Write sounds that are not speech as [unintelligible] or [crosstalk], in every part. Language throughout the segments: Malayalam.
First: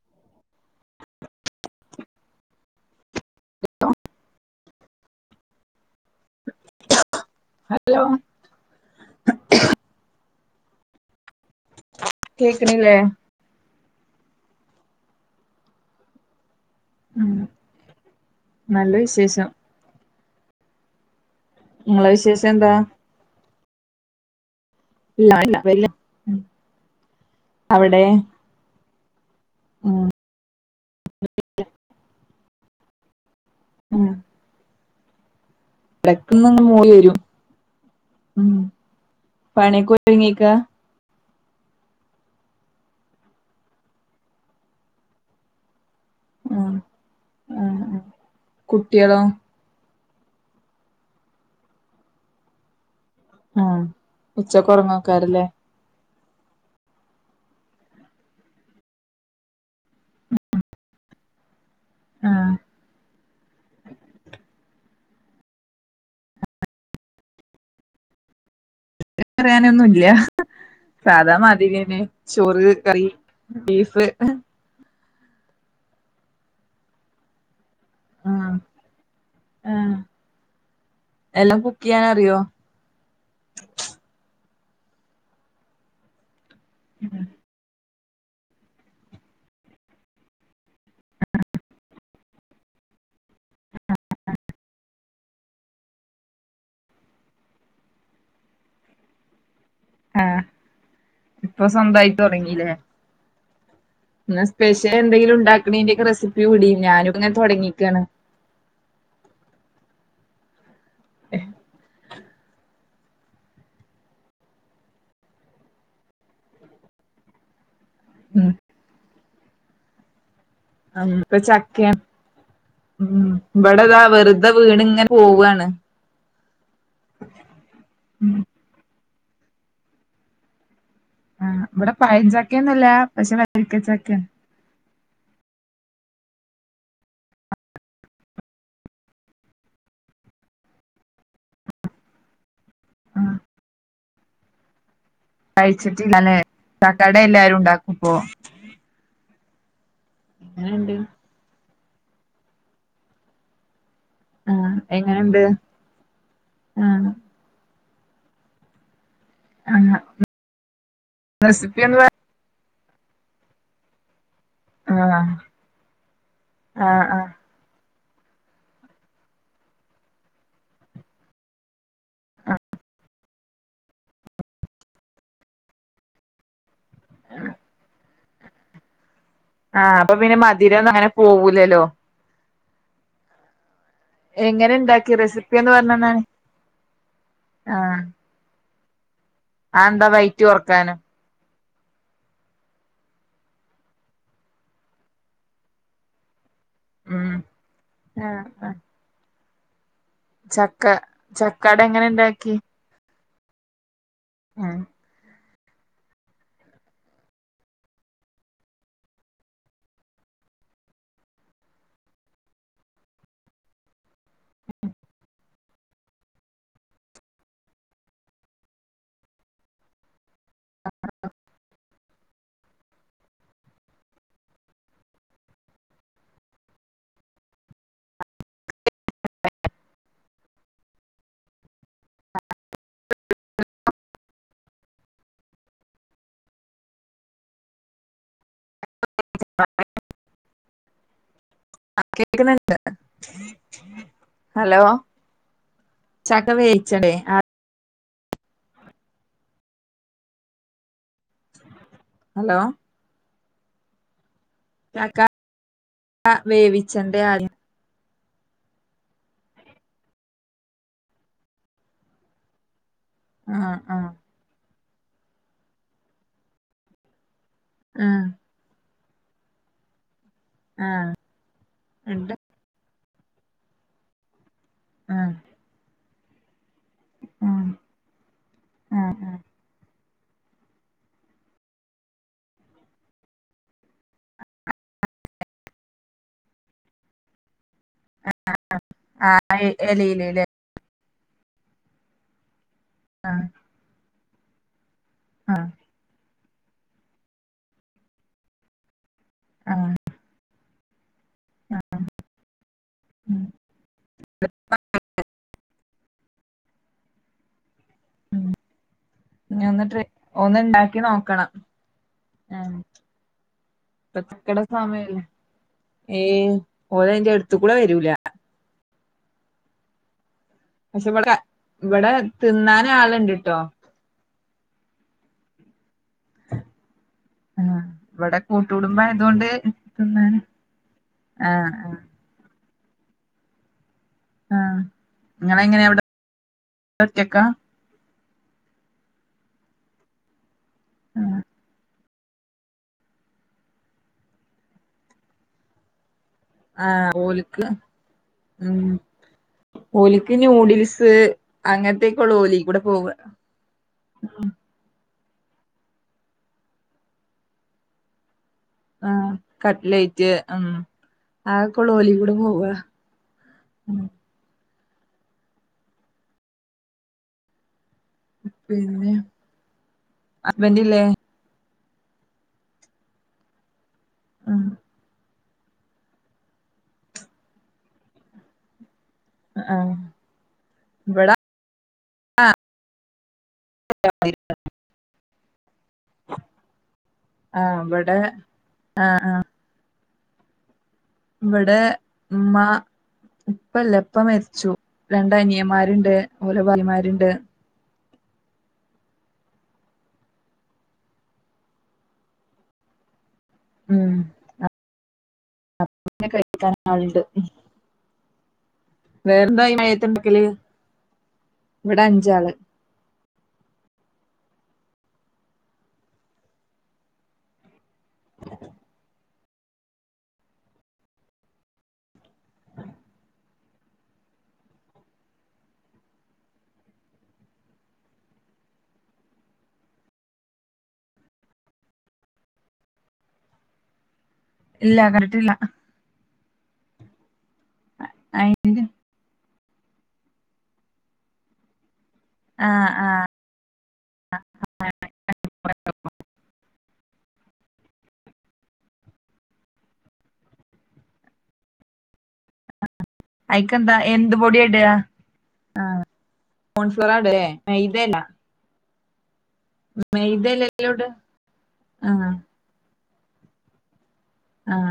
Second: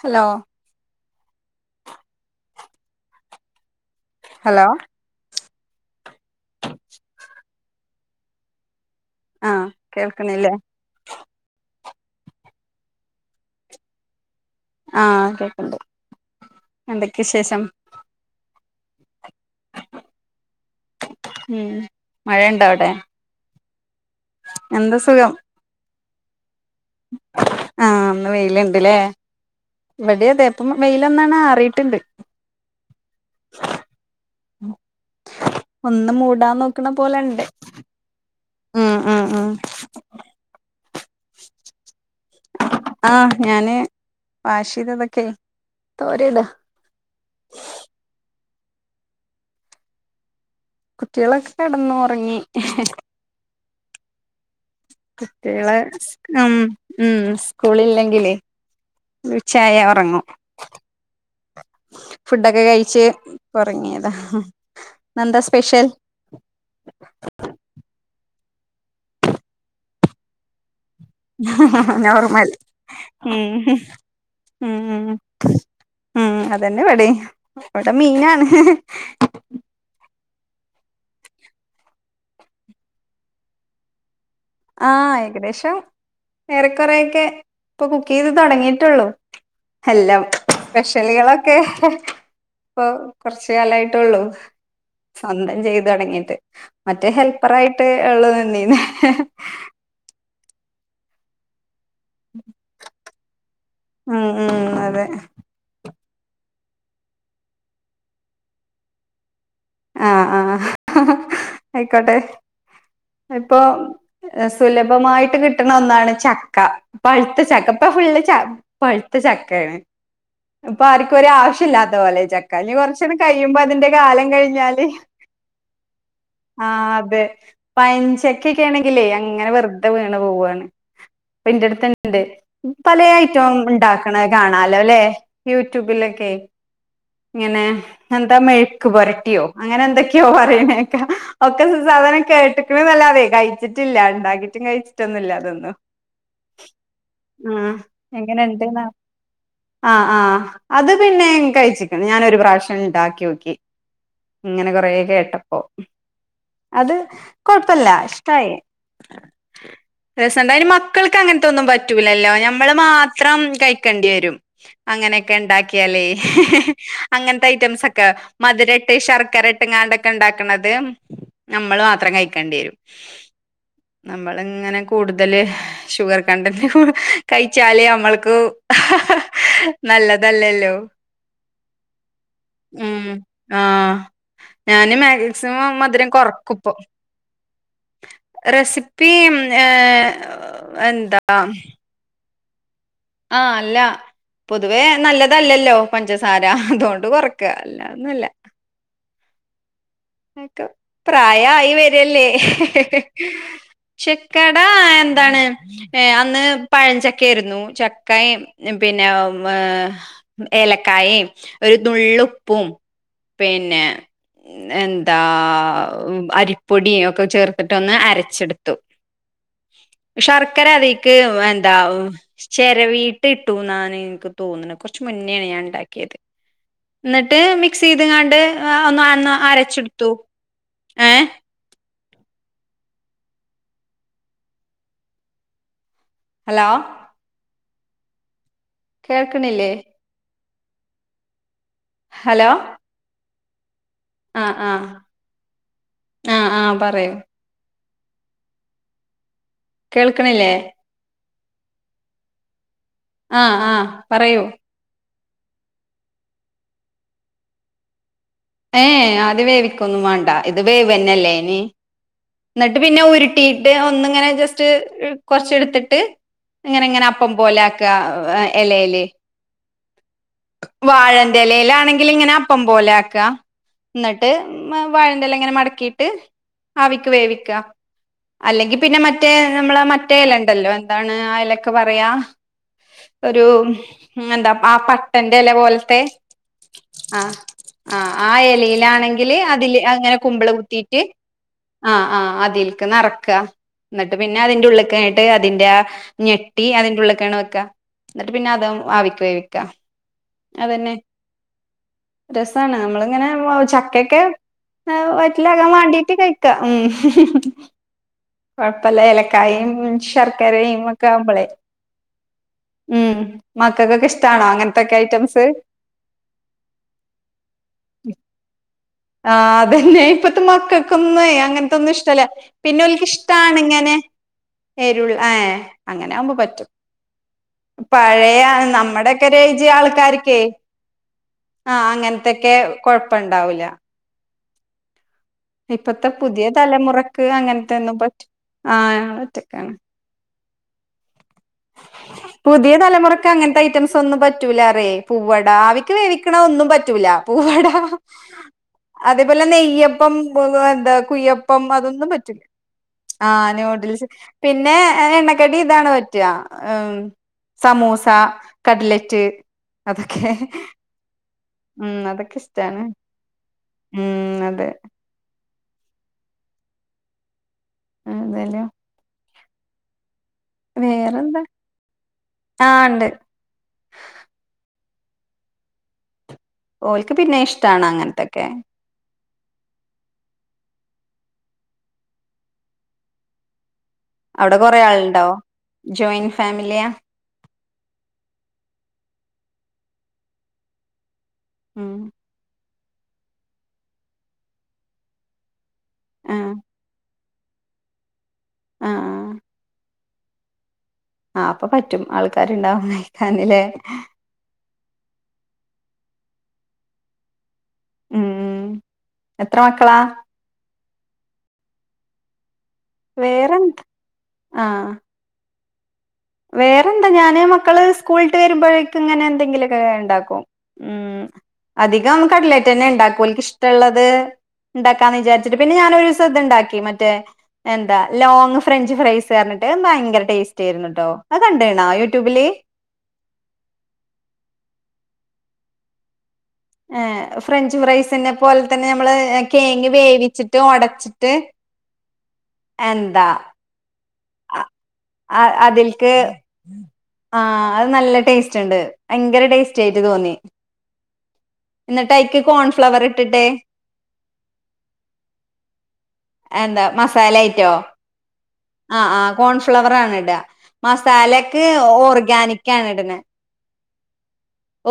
ഹലോ [unintelligible] ഹലോ [unintelligible] ഹലോ ആഹ് കേൾക്ക്ണില്ലേ കേക്ക്ണില്ലേ ആഹ് കേക്ക്ണ്ട് എന്തൊക്കെ ഉം വിശേഷം നല്ല വിശേഷം മ്മ് നിങ്ങളെ മഴ വിശേഷം ഒണ്ടോ എന്താ അവിടെ എന്ത് ഇല്ല സുഖം ഇല്ല വല്ല അവിടെ ആഹ് ഇന്ന് വെയിലിണ്ടല്ലേ ഉം ഇവിടെ അതെ ഇപ്പം വെയിലൊന്നണ ആറിയിട്ടുണ്ട് മ്മ് ഒന്ന് മൂടാൻ നോക്കണ മൂടി പോലെ വരും ഒണ്ട് ഉം മ്മ്-മ്മ്-മ്മ് പണിയൊക്കെ ഒരുങ്ങിക്കാ ആഹ് ഞാന് വാഷ് ചെയ്തതൊക്കെ തോരീടാ കുട്ടിയളോ കുട്ടികളൊക്കെ കെടന്നു ഒറങ്ങി ആഹ് ഉച്ചക്ക് ഒറങ്ങാൻ ഒക്കാറില്ലേ മ്മ് -മ്മ് സ്കൂളില്ലെങ്കിലേ ഉച്ചയായാ ഒറങ്ങും ആഹ് ഫുടൊക്കെ കഴിച്ച് ഇപ്പൊറങ്ങിയതാ ഹ് ഇന്നെന്താ സ്പെഷ്യൽ [inaudible] പറയാനൊന്നുല്ല സാധാമാതിരി ന്നെ നോർമൽ ചോറ് കറി ബീഫ് മ്മ് അതെന്നെ ഇവിടെ ഇവിടെ മീനാണ് ആഹ് ഹ് ഹ് ആഹ് എല്ലാം കുക്ക് ചെയ്യാൻ അറിയോ ആ ഏകദേശം ഏറെക്കൊറേയൊക്കെ ഇപ്പൊ കുക്ക് ചെയ്ത് തൊടങ്ങീട്ടൊള്ളു എല്ലാം സ്പെഷ്യളുകളൊക്കെ ഇപ്പൊ കൊറച്ച് കാലായിട്ടെ ഒള്ളൂ സ്വന്തം ചെയ്ത് തൊടങ്ങീട്ട് മറ്റേ ഹെൽപ്പറായിട്ട് ഉള്ളു നിന്നീന്നെ ആ ഇപ്പൊ സ്വന്തായി തൊടങ്ങീല്ലേ ഉം ന്നാ ഉം അതെ സ്‌പെഷ്യലെന്തെങ്കിലും ണ്ടാക്കണേന്റൊക്കെ റെസ് [unintelligible] വിടി ഞാനും ങ്ങനെ തൊടങ്ങീക്കാണ് ഹ് ഹ് അയ്ക്കോട്ടെ ആ ഇപ്പോം ഏ സുലഭമായിട്ട് കിട്ടണ ഒന്നാണ് ചക്ക പഴുത്ത ചക്ക ഇപ്പൊ ഫുള്ള് ച ഉം പഴു ത്ത ചക്കയാണ് ഇപ്പൊ ആർക്കും ഇപ്പൊ ഒരാവശ്യം ചക്കയാണ് ഇല്ലാത്തപോലെ ചക്ക ഇനി കൊറച്ചൂടെ കഴയുമ്പോ അതിന്റെ കാലം കഴി വീണ്ങ്ങനെ പോവാണ് ആ അതെ ഉം പയഞ്ചക്കക്കെ ആണെങ്കില് ങ്ങനെ വെർതെ വീണ് പോവാണ് പ്പ ആഹ് ഇവിടെ ഇന്റെട്ത്ത്ണ്ട് പഴഞ്ചക്കയൊന്നുല്ല പലേ പക്ഷെ അയ്റ്റോം ഇണ്ടാക്ക്ണെ വരിക്കച്ചക്കയാണ് കാണാലോ ലെ ഏ ങ്ങനെ എന്താ മെഴുക്കുപുരട്ടി അങ്ങനെ എന്തൊക്കെയോ പറയണെ കേക്ക ഒക്കെ സ് സാധനം കേട്ട്ക്ക്ണ് ന്നല്ലാതെ കയിച്ചിട്ടില്ല [unintelligible] കയ്ച്ചിട്ടില്ല ലെ ആ [unintelligible] എങ്ങനെയുണ്ട് ആ ആ അത് പിന്നെ കയിച്ചി ഞാനൊരു പ്രാഷ്യം ഇണ്ടാക്ക്യോക്കി ങ്ങനെ ആഹ് കൊറേ എങ്ങനെണ്ട് കേട്ടപ്പോ അത് ആഹ് കൊ പ്പല്ല ഇഷ്‌ടായി ആഹ് രസണ്ടോ അയിന് മക്കൾക്ക് അങ്ങനെത്തൊന്നും റെസിപ്പി ഒന്ന് പറ പറ്റൂലല്ലോ ഞമ്മ് മ്മള് മാത്രം കഴിക്കണ്ടിവരും ആഹ് അങ്ങനെയെകെ ഇണ്ടാക്കിയാലെ ആഹ് ആഹ് അങ്ങനത്തെ ഐറ്റ ക്ക മധുരാട്ട് ശർക്കരട്ട് ഇങ്ങാണ്ടൊക്കെ ഇണ്ടാക്കുണത് നമ്മള് മാത്രം കഴിക്കേണ്ടിവരും നമ്മളിങ്ങനെ കൂടുതല് ഷുഗർ കണ്ടന്റ കഴിച്ചാലേ നമ്മൾ ക്ക് ഹ ഹ ആ അപ്പ പിന്നെ മധുരം ഒന്നും അങ്ങനെ പോ ല്ലലോ മ് ആ എങ്ങനെ ഞാന് ഇണ്ടാക്കി റെസിപ്പി ഒന്ന് മാക്സിമം മധുരം പറഞ്ഞന്നാണി കൊറ ആഹ് രസി [unintelligible] അതെന്താ വയറ്റി ഒറക്കാനോ എന്താ ആ അല്ല പൊതുവേ നല്ലതല്ലല്ലോ പഞ്ചസാര ആതൊണ്ട് ഉം കൊറക്കാ അല്ലാതൊന്നുല്ല ആഹ് ആഹ് അക്ക ചക്ക പ്രായായി ചക്കട എങ്ങനെ വരല്ലേ ഇണ്ടാക്കി ചെക്കടാ ആഹ് എന്താണ് ഏ അന്ന് പഴഞ്ചക്കായിരുന്നു ചക്കയിം പിന്നെ ഏ ഏലക്കായേം ഒരു നുള്ളുപ്പും പിന്നെ ഉം, എന്താ അരിപ്പൊടിയൊക്കെ ചേർത്തിട്ടൊന്ന് അരച്ചെടുത്തു ശർക്കര അതിക്ക് എന്താ ചിരവിട്ട് ഇട്ടുന്നാണ് എനക്ക് തോന്നുന്നത് കുറച്ച മുന്നേണ് ഞാൻ ണ്ടാക്കിയത് എന്നിട്ട് മിക്സ് ചെയ്ത്ങ്ങാണ്ട് ഒന്ന് അന്ന് അരച്ചെടുത്തു ഏ [inaudible] ഹലോ കേൾക്ക്ണില്ലേ ഹലോ കേൾക്കുന്നുണ്ട് ആ ആ ഹലോ ആ ചക്ക ആ പറയൂ വേവിച്ചടെ ആ കേൾക്കണില്ലേ ഹലോ ആ ആ പറയൂ ചക്ക വേവിച്ചൻ്റെ അരു എ അത് വേവിക്കൊന്നും വേണ്ട ഇത് വേവന്നല്ലേ അയിന് ന്നട്ട് പിന്നെ ഉരുട്ടിട്ട് ആഹ് ആഹ് ഒന്നിങ്ങനെ ജസ്‌റ്റ് കുറച്ച് എടുത്തിട്ട് ഇങ്ങനെ ഇങ്ങനെ അപ്പം പോലെയാക്ക ആഹ് ഇലയില് ആഹ് വാഴൻ്റയില ആണെങ്കിൽ ഉണ്ട് ഇങ്ങനെ അപ്പം പോലെ ആക് ക്ക ന്നട്ട് ആഹ് [inaudible] മടക്കീട്ട് ആവിക്ക് വേവിക്ക ആഹ് അല്ലെങ്കിൽ പിന്നെ ആഹ് മറ്റേ ആഹ് നമ്മടെ മറ്റേ ല ണ്ടല്ലോ എന്താണ് ആ എലയ്ക്ക് പറയാ ഒരു എന്താ പട്ടൻ്റെ ഇല പോലത്തെ ആ ഇലയിൽ ആണെങ്കിൽ ആ അതില് ഇങ്ങനെ എലയില് ല്ലേ കുമ്പിൾ കുത്തിയിട്ട് ആ ആ അതിൽ ആഹ് നിറയ്ക്ക പിന്നെ അതിൻ്റെ ഉള്ളിക്കേ ആഹ് അതിൻ്റെ നെട്ട് ടീ അതിൻ്റെ ഉള്ളിലേക്കാണോ വെയ്ക്ക അന്നിട്ട് പിന്നെ അത് [inaudible] വേവിക്ക ആഹ് അതന്നെ രസാണ് നമ്മൾ ഇങ്ങനെ ചക്കക്കെ വയറ്റിലാക്കാൻ വേണ്ടിട്ട് കഴിക്കും. ഉം കൊഴപ്പമില്ല ഇനി ഏലക്കായ്യും ഒന്ന് ട്രൈ ഒന്ന് ശർക്കരയും ഇണ്ടാക്കി ഒക്കെ ആവുമ്പോളേ നോക്കണം ആഹ് ഉം മക്കക്കക്ക ഇപ്പ ഇഷ്‌ടാണോ ചക്കടെ അങ്ങനത്തക്ക സമയല്ലേ ഐറ്റംസ്. ഏയ് ഓല് അയിന്റെ അടുത്തുകൂടെ വരൂല ആ അതന്നെ മക്കൾക്ക് പക്ഷെ ഇവിടെ ഒന്നുംഎ അങ്ങനത്തൊന്നും ഇവിടെ ഇഷ്ടമല്ല പിന്നെ തിന്നാൻ ഓല്ക്ക് ആളുണ്ട്ട്ടോ ഷ്‌ടാണ് ഇങ്ങനെ [unintelligible] അങ്ങനെ ആവുമ്പോ പറ്റും. ആഹ് ഇവിടെ പഴയ കൂട്ടുകുടുംബം നമ്മുടെ ഒക്കെ ആയതുകൊണ്ട് ഏജ് ആൾക്കാർക്കെ തിന്നാന് ആഹ് ആ ആഹ് അങ്ങനത്തെയൊക്കെ കൊഴപ്പണ്ടാവൂല ആ ഇപ്പത്തെ പുതിയ തലമുറക്ക് അങ്ങനത്തെ ഒന്നും പ ആആ ഒറ്റക്കാണ് ങാ പുതിയ തലമുറക്ക് അങ്ങനത്ത ഐറ്റംസ് ഒന്നും പറ്റൂല്ലാറെ. പൂവട ക്കണ ഒന്നും പറ്റൂല്ല. ആഹ് ഓല്ക്ക് പൂവടാ ഉം അതേപോലെ നെയ്യപ്പം ഓലിക്ക് എന്താ ന്യൂഡിൽസ് കുയ്യപ്പം അതൊന്നും അങ്ങനത്തേക്കുള്ള പറ്റൂല ഓലി കൂടെ പോവ ആ നൂഡ്ൽസ് പിന്നെ എ കെടി ഇതാണ് പറ്റ് റ്റ്ആ ഉം സമോസ ആ കട്‌ലറ്റ് അതൊക്കെ കട്ട്ലേറ്റ് ഉം ആക്കൊള്ള ഉം ഓലി കൂടെ അതൊക്കെ പോവ ഇഷ്ടാണ് ഉം അതെ അതല്ലോ പിന്നെ ഹസ്ബൻഡില്ലേ വേറെന്താ ആ ണ്ട് ആ ഓൾക്ക് പിന്നെം ഇഷ്ടാണ് അങ്ങനത്തൊക്കെ. ആ ഇവട ആ. അവിടെ കൊറെേ ആൾണ്ടാവോ ജോയിന്റ് ഫാമിലിയാ. ആ അവിടെ ആ ആ. ഇവിടെ ഉം ഉമ്മാ ഇപ്പല്ല ഇപ്പ മരിച്ചു രണ്ട് അനിയമാര്. രുണ്ട് ആഹ് ഓര ഭാര്യമാരുണ്ട്. ആഹ് ആഹ്. ആ അപ്പൊ പറ്റും ആൾക്കാരുണ്ടാവുന്നേ. തന്നിലേ അപ്പൊപ്പിന്നെ കഴിക്കാൻ ആള്ണ്ട്. ഉം. എത്ര വേറെന്താ ഈ മക്കളാ മയത്തിണ്ട്ക്കല്. ഇവിടെ അഞ്ചാള്. വേറെന്ത് ആ. വേറെന്താ ഞാന് മക്കള് സ്കൂളിട്ട് വരുമ്പോഴേക്കും ഇങ്ങനെ എന്തെങ്കിലൊക്കെ ഇണ്ടാക്കും. ഉം അധികം കടലേറ്റ് ന്നെ ണ്ടാക്കും ഓൾക്ക് ഇഷ്ടള്ളത് ണ്ടാക്കാന്ന് വിചാരിച്ചിട്ട് പിന്നെ ഞാന് ഒരൂസം ഇത് ണ്ടാക്കി മറ്റേ എന്താ ലോങ്ങ് ഫ്രഞ്ച് ഫ്രൈസ് കഞ്ഞിട്ട് ഭയങ്കര ടേസ്റ്റ് ആയിരുന്നു ട്ടോ. അത് കണ്ടേണാ യൂട്യൂബില്. ഇല്ല കറക്റ്റ് ഇല്ല. ആഹ്. ഫ്രഞ്ച് ഫ്രൈസിനെ പോലെ തന്നെ ഞമ്മള് തേങ്ങ വേവിച്ചിട്ട് ഒടച്ചിട്ട് ആ ആ എന്താ. ആഹ് അത് നല്ല ടേസ്റ്റ് ഇണ്ട് ഭയങ്കര ടേസ്റ്റ് ആയിട്ട് തോന്നി ന്നിട്ട് അഴിക്ക് അയിക്കന്താ എന്ത് പൊടിയാട എന്താ കോൺഫ്ലവറാട ലെ മൈദ അല്ലാ ആഹ് ആഹ് കോൺഫ്ലവറാണ് ഇടാ ഇട മസാലക്ക് ആഹ് ഓർഗാനിക്കാണ് ഇട്ണെ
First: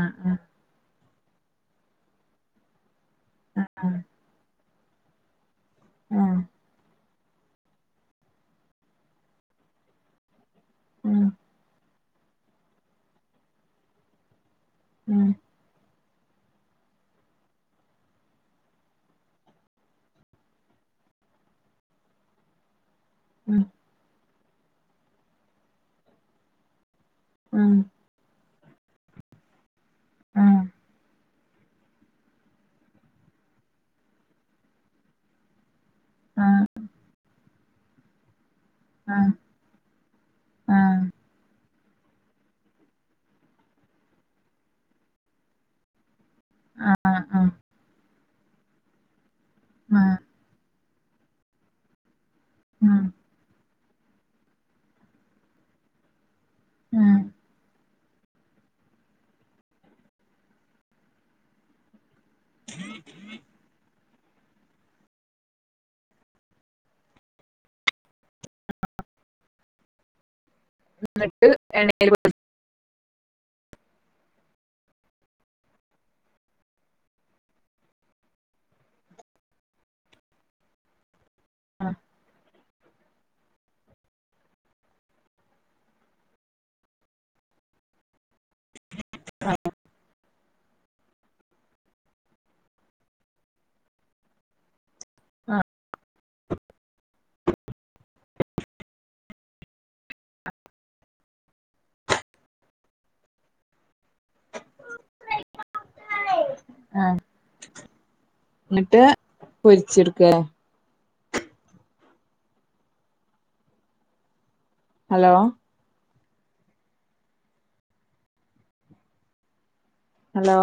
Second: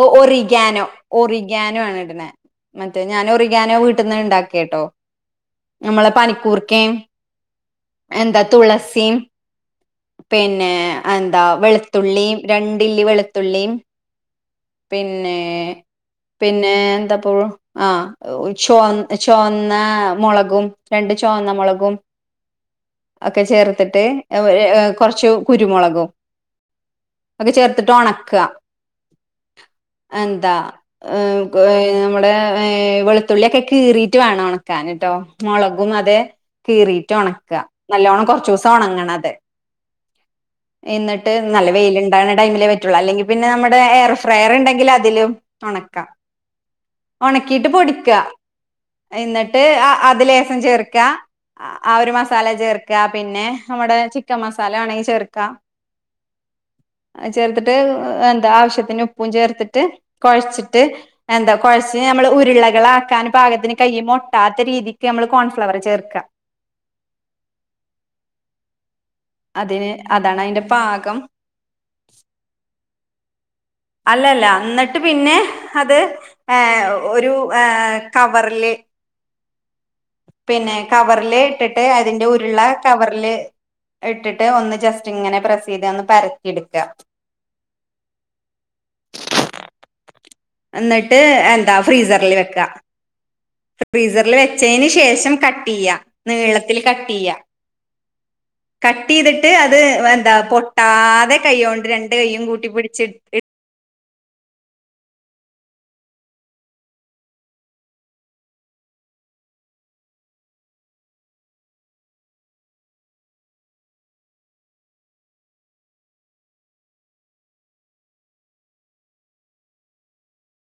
ഓ ആഹ് ഒറിഗാനോ ഒറിഗാനു ആണ് ഇടണെ മ അത് ഞാനൊറിഗാനോ ആഹ് വീട്ടീന്ന് ഉണ്ടാക്കിയട്ടോ നമ്മളെ ആഹ് പനിക്കൂർക്കിം എന്താ തുളസിം പിന്നെ ഉം എന്താ വെള് തുള്ളി രണ്ടില്ലി വെളുത്തുള്ളി ഉം പിന്നെ പിന്നെ എന്താപ്പോ ആ ചുവ ചുവന്ന മുളകും രണ്ട് ചുവന്ന മുളകും ഒക്കെ ഉം ചേർത്ത്ട്ട് കുറച്ച് കുരുമുളകും ഒക്കെ ഉം ചേർത്തിട്ട് ഒണക്ക [inaudible] എന്താ ഉം ഹ്മ്. ക് ഹ് നമ്മുടെ ഹ് വെളുത്തുള്യോക്കെ കീറീട്ട് വേണം ഒണക്കാൻട്ടോ മൊളക്. ഉം അതെ ആഹ് കീറീട്ട് ഒണക്ക്അ. നല്ലോണം കൊറച്ചൂസ തൊണങ്ങണം ആഹ് അതെ ആഹ് എന്നിട്ട് നല്ല വൈലുണ്ടാണ് ടൈമില് പറ്റുള്ളൂ അല്ലെങ്കിൽ പിന്നെ നമ്മടെ എയർ ട്രയർ ഇണ്ടെങ്കിൽ അതിലും ഒണക്കാ. ആഹ് ആഹ് ഒണക്കീട്ട് പൊടിക്ക. അയിന്ന്ട്ട് ട്ട് ആ ആഹ് അത്ലേസം ചേർ ക്കാ ആ ഒരു മാസം. തല ചേർക്ക ഉം പിന്നെ. നമ്മുടെ ചിക്കൻ മസാല ആണെങ്കിൽ ചേർക്കാ. ഉം അഹ് ചേർത്ട്ട്. ഹ് എന്താ ആവശ്യത്തിന്. പ്പും ചേർത്തിട്ട് കൊയച്ചിട്ട് എന്താ കൊയച് ഞമ്മള് ഉ ഇള്ളകളാക്കാൻ പാകത്തിന് കൈമെ താത്തരീതിക്ക് അമ്മള് കോൺഫ്ലവറ് ചേർക്ക. അതിന് അതാണയിൻ്റെ എന്നിട്ട് എണ്ണേല് പൊരി അല്ല അല്ല എന്നിട്ട് പിന്നെ അത് ഏ ഒരു ഏ കവറില് പിന്നെ കവറില് ഇട്ടിട്ട് അതിൻ്റെ ഉരുള കവറില് ഇട്ടിട്ട് ഒന്ന് ജസ്റ്റിങ്ങനെ പ്രസ്സീത്ഒന്ന് പരത്തി ഇട്ക്ക. ഉം എന്നിട്ട് എന്താ ഫ്രീസറില് വെക്കാ. ഫ്രീസറില് വെച്ചേന് ശേഷം കട്ടിയ്യാ നീളത്തില് കട്ടിയ്യ. കട്ടീതിട്ട് അത് വന്താ പൊട്ടാതെ കൈയ്യോണ്ട് രണ്ട് കൈയ്യും കൂട്ടി പിടിച്ച് ഇ ആഹ് ന്നിട്ട് പൊരിച്ചെടുക്ക അ ഹലോ? ഹലോ?